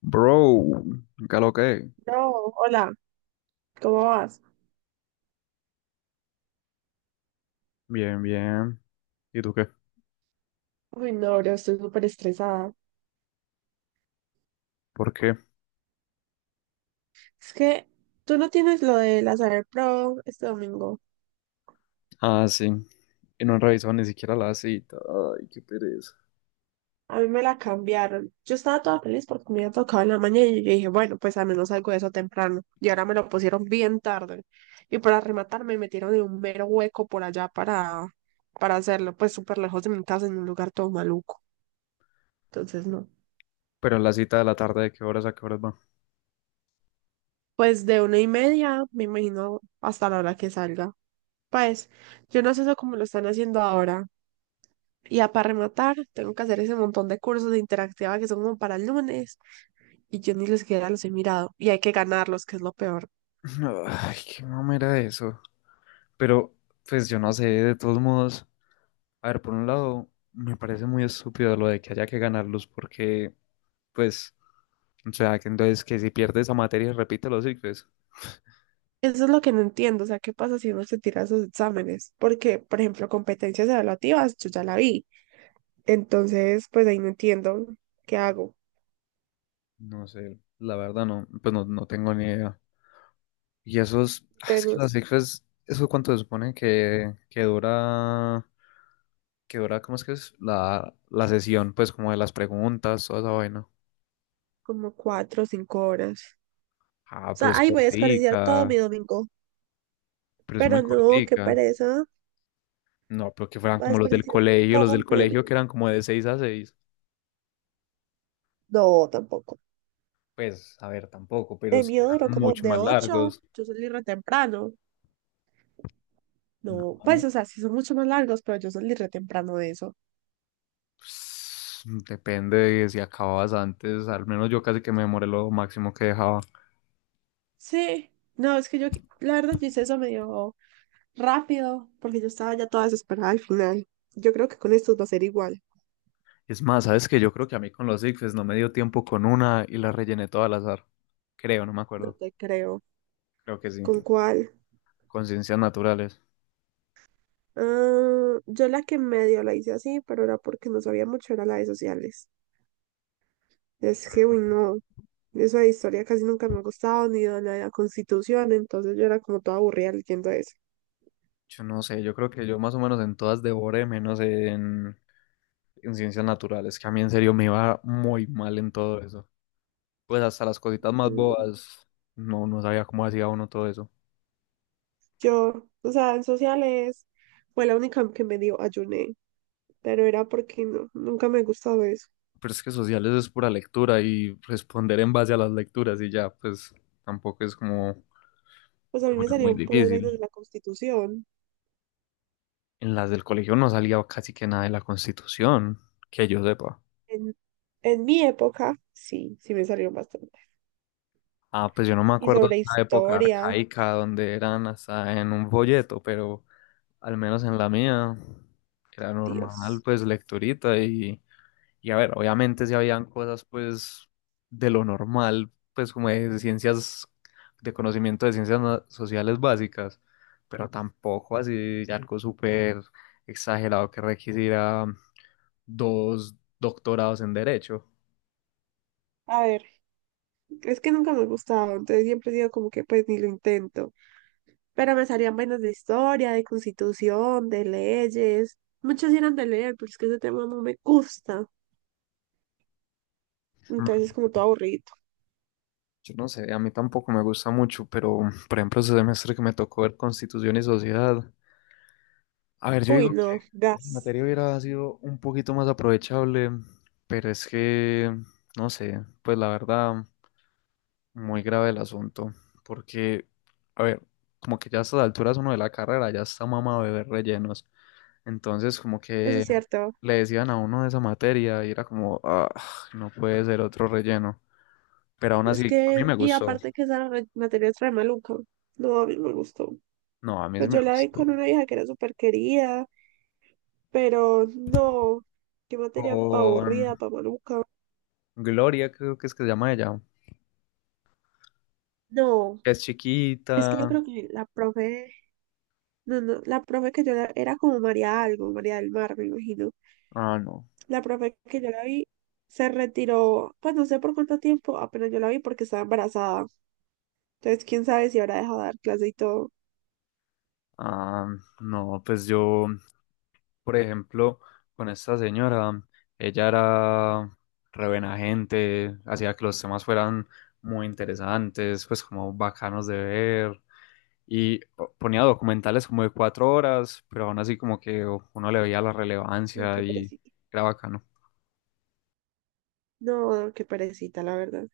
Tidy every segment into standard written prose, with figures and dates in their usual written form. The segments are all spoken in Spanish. Bro, ¿qué lo que? No, hola, ¿cómo vas? Bien, bien. ¿Y tú qué? Uy, no, yo estoy súper estresada. ¿Por qué? Es que tú no tienes lo de la Saber Pro este domingo. Ah, sí. Y no han revisado ni siquiera la cita. Ay, qué pereza. A mí me la cambiaron. Yo estaba toda feliz porque me había tocado en la mañana y yo dije, bueno, pues al menos algo de eso temprano. Y ahora me lo pusieron bien tarde. Y para rematar me metieron en un mero hueco por allá para hacerlo, pues súper lejos de mi casa, en un lugar todo maluco. Entonces, no. Pero en la cita de la tarde, ¿de qué horas a qué horas va? Pues de 1:30, me imagino, hasta la hora que salga. Pues, yo no sé eso cómo lo están haciendo ahora. Y ya para rematar, tengo que hacer ese montón de cursos de interactiva que son como para el lunes y yo ni les siquiera los he mirado. Y hay que ganarlos, que es lo peor. Ay, qué mamera eso. Pero, pues yo no sé, Sí. de todos modos. A ver, por un lado, me parece muy estúpido lo de que haya que ganarlos, porque, pues, o sea, que entonces que si pierdes esa materia, repite los pues. Eso es lo que no entiendo, o sea, ¿qué pasa si uno se tira esos exámenes? Porque, por ejemplo, competencias evaluativas, yo ya la vi. Entonces, pues ahí no entiendo qué hago. No sé, la verdad no, pues no, no tengo ni idea. Y esos, ah, es que Tengo las cifras, ¿eso cuánto se supone que dura, que dura, ¿cómo es que es? La sesión, pues como de las preguntas, toda esa vaina. como 4 o 5 horas. Ah, O pero sea, es ahí voy a desperdiciar todo mi cortica, domingo. pero es muy Pero no, qué cortica. pereza. No, pero que fueran Voy a como desperdiciar los del todo mi colegio que domingo. eran como de 6 a 6. No, tampoco. Pues, a ver, tampoco, pero El sí mío duró eran como mucho de más 8, largos. yo salí re temprano. No, pues, No, o sea, sí son mucho más largos, pero yo salí re temprano de eso. pues, depende de si acababas antes, al menos yo casi que me demoré lo máximo que dejaba. Sí, no, es que yo, la verdad, yo hice eso medio rápido, porque yo estaba ya toda desesperada al final. Yo creo que con estos va a ser igual, Es más, sabes que yo creo que a mí con los ICFES no me dio tiempo con una y la rellené toda al azar. Creo, no me no acuerdo. te creo. Creo que sí. ¿Con cuál? Con ciencias naturales. Ah, yo la que medio la hice así, pero era porque no sabía mucho, era la de sociales. Es que, uy, no, eso de historia casi nunca me ha gustado, ni de la Constitución, entonces yo era como toda aburrida leyendo eso. Yo no sé, yo creo que yo más o menos en todas devoré, menos en ciencias naturales, que a mí en serio me iba muy mal en todo eso. Pues hasta las cositas más bobas, no, no sabía cómo hacía uno todo eso. Yo, o sea, en sociales fue la única que medio ayuné, pero era porque no, nunca me gustaba eso. Pero es que sociales es pura lectura y responder en base a las lecturas y ya, pues tampoco es como que Pues a mí me fuera muy salieron puras vainas de difícil. la Constitución. En las del colegio no salía casi que nada de la Constitución, que yo sepa. En, en mi época, sí, sí me salieron bastante. Ah, pues yo no me Y acuerdo de sobre esa época historia, arcaica donde eran hasta en un folleto, pero al menos en la mía era normal, Dios. pues lecturita y a ver, obviamente si habían cosas pues de lo normal, pues como de ciencias, de conocimiento de ciencias na- sociales básicas, pero tampoco así algo súper exagerado que requisiera dos doctorados en derecho. A ver, es que nunca me gustaba, entonces siempre digo como que pues ni lo intento. Pero me salían vainas de historia, de constitución, de leyes. Muchos eran de leer, pero es que ese tema no me gusta. Mm, Entonces es como todo aburrido. yo no sé, a mí tampoco me gusta mucho, pero por ejemplo, ese semestre que me tocó ver Constitución y Sociedad, a ver, yo digo Uy, que no, esa gas. materia hubiera sido un poquito más aprovechable, pero es que, no sé, pues la verdad, muy grave el asunto, porque, a ver, como que ya a estas alturas uno de la carrera ya está mamado de ver rellenos, entonces como Eso que es cierto. le decían a uno de esa materia y era como, ah, no puede ser otro relleno, pero aún Es así, a mí que, me y gustó, aparte que esa materia es re maluca. No, a mí no me gustó. no, a mí sí Pues me yo la vi gustó. con una hija que era súper querida, pero no, qué materia pa' Con aburrida, pa' maluca. Gloria, creo que es que se llama ella, No, que es es que yo chiquita. creo que la profe, no, no, la profe que yo la, era como María algo, María del Mar, me imagino. Ah, no. La profe que yo la vi se retiró, pues no sé por cuánto tiempo, apenas yo la vi porque estaba embarazada. Entonces, quién sabe si habrá dejado de dar clase y todo. Ah, no, pues yo, por ejemplo, con esta señora, ella era re buena gente, hacía que los temas fueran muy interesantes, pues como bacanos de ver. Y po- ponía documentales como de 4 horas, pero aún así como que uno le veía la Ay, relevancia qué y perecita. era bacano. No, qué perecita, la verdad.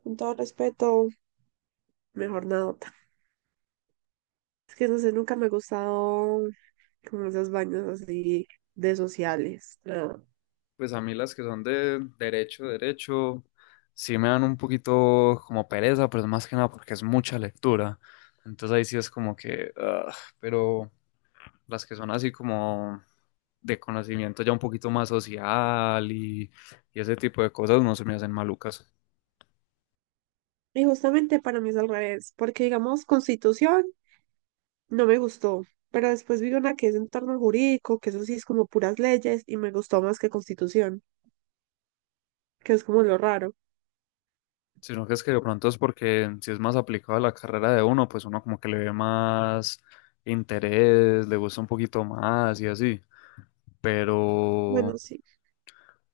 Con todo respeto, mejor nadota. Es que no sé, nunca me ha gustado como esos baños así de sociales. ¿No? Pues a mí las que son de derecho, derecho, sí me dan un poquito como pereza, pero es más que nada porque es mucha lectura. Entonces ahí sí es como que, ah, pero las que son así como de conocimiento ya un poquito más social y ese tipo de cosas no se me hacen malucas. Y justamente para mí es al revés, porque digamos Constitución no me gustó, pero después vi una que es entorno jurídico, que eso sí es como puras leyes y me gustó más que Constitución, que es como lo raro. Sino que es que de pronto es porque si es más aplicado a la carrera de uno, pues uno como que le ve más interés, le gusta un poquito más y así. Pero Bueno, sí,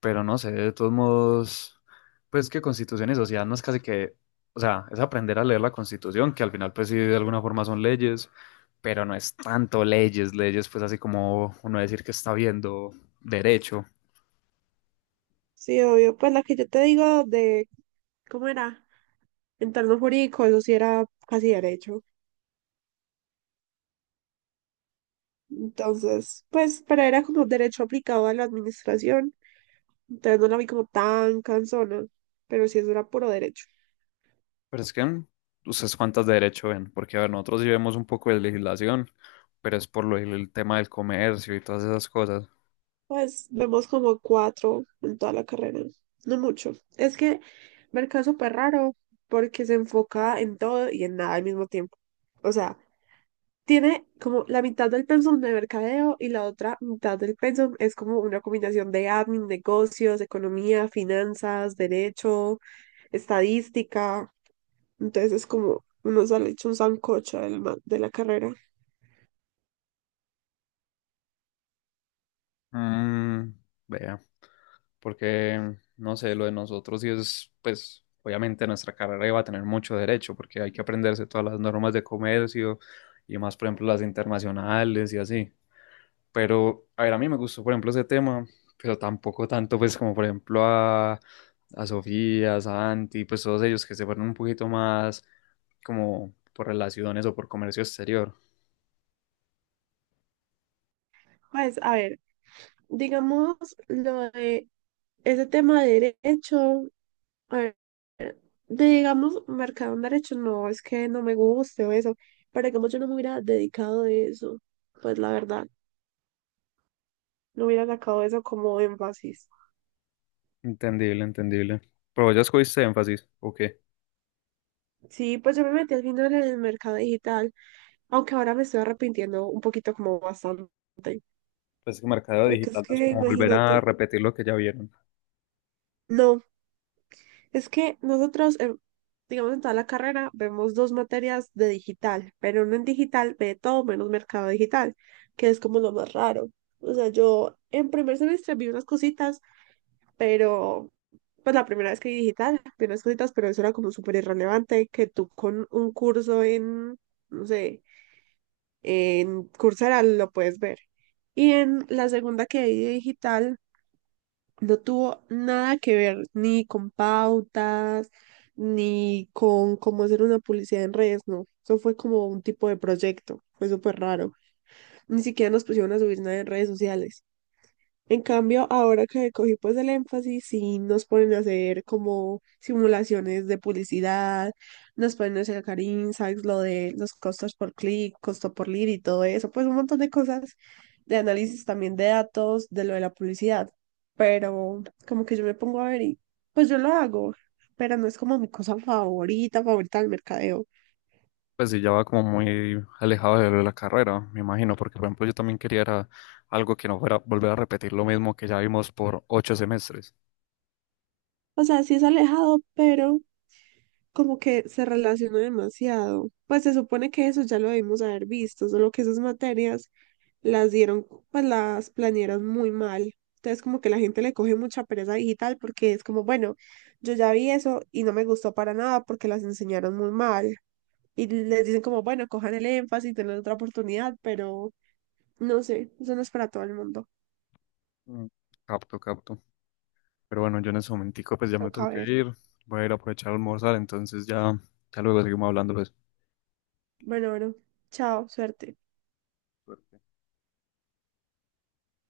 Pero no sé, de todos modos, pues que Constitución y sociedad no es casi que, o sea, es aprender a leer la Constitución, que al final pues sí de alguna forma son leyes, pero no es tanto leyes, leyes pues así como uno decir que está viendo derecho. sí, obvio. Pues la que yo te digo de, ¿cómo era? Entorno jurídico, eso sí era casi derecho. Entonces, pues, pero era como derecho aplicado a la administración. Entonces no la vi como tan cansona, pero sí es dura puro derecho. Pero es que mm, ustedes cuántas de derecho ven, porque a ver, nosotros sí vemos un poco de legislación, pero es por lo, el tema del comercio y todas esas cosas. Pues vemos como cuatro en toda la carrera, no mucho. Es que Mercado es súper raro porque se enfoca en todo y en nada al mismo tiempo. O sea, tiene como la mitad del pensum de mercadeo y la otra mitad del pensum es como una combinación de admin, negocios, economía, finanzas, derecho, estadística. Entonces es como uno sale hecho un sancocho de la carrera. Mm, vea. Porque, no sé, lo de nosotros sí es, pues, obviamente nuestra carrera iba a tener mucho derecho, porque hay que aprenderse todas las normas de comercio y más, por ejemplo, las internacionales y así. Pero, a ver, a mí me gustó, por ejemplo, ese tema, pero tampoco tanto, pues, como por ejemplo a Sofía, a Santi, pues todos ellos que se fueron un poquito más como por relaciones o por comercio exterior. Pues a ver. Digamos, lo de ese tema de derecho, a ver, de, digamos, marcado en derecho, no, es que no me guste o eso, pero digamos yo no me hubiera dedicado de eso, pues la verdad, no hubiera sacado eso como énfasis. Entendible, entendible. Pero ya escogiste énfasis, ¿o qué? Sí, pues yo me metí al final en el mercado digital, aunque ahora me estoy arrepintiendo un poquito como bastante, Pues que mercado porque es digital no es que como volver a imagínate, repetir lo que ya vieron. no. Es que nosotros, digamos, en toda la carrera vemos 2 materias de digital, pero uno en digital ve todo menos mercado digital, que es como lo más raro. O sea, yo en primer semestre vi unas cositas, pero pues la primera vez que vi digital vi unas cositas, pero eso era como súper irrelevante, que tú con un curso en, no sé, en Coursera lo puedes ver. Y en la segunda que vi de digital no tuvo nada que ver ni con pautas, ni con cómo hacer una publicidad en redes, no. Eso fue como un tipo de proyecto, fue súper raro. Ni siquiera nos pusieron a subir nada en redes sociales. En cambio, ahora que cogí pues el énfasis, sí nos ponen a hacer como simulaciones de publicidad, nos ponen a sacar insights, lo de los costos por clic, costo por lead y todo eso, pues un montón de cosas de análisis también de datos, de lo de la publicidad. Pero como que yo me pongo a ver y pues yo lo hago, pero no es como mi cosa favorita, favorita del mercadeo. Pues sí, ya va como muy alejado de la carrera, me imagino, porque por ejemplo yo también quería era algo que no fuera volver a repetir lo mismo que ya vimos por 8 semestres. O sea, sí es alejado, pero como que se relaciona demasiado. Pues se supone que eso ya lo debimos haber visto, solo que esas materias las dieron, pues las planearon muy mal. Entonces como que la gente le coge mucha pereza digital porque es como, bueno, yo ya vi eso y no me gustó para nada porque las enseñaron muy mal. Y les dicen como, bueno, cojan el énfasis, tengan otra oportunidad, pero no sé, eso no es para todo el mundo. Mm, capto, capto. Pero bueno, yo en ese momentico pues ya me tengo Toca que ver. ir, voy a ir a aprovechar a almorzar, entonces ya, ya luego seguimos hablando Bueno, bueno, chao, suerte. pues.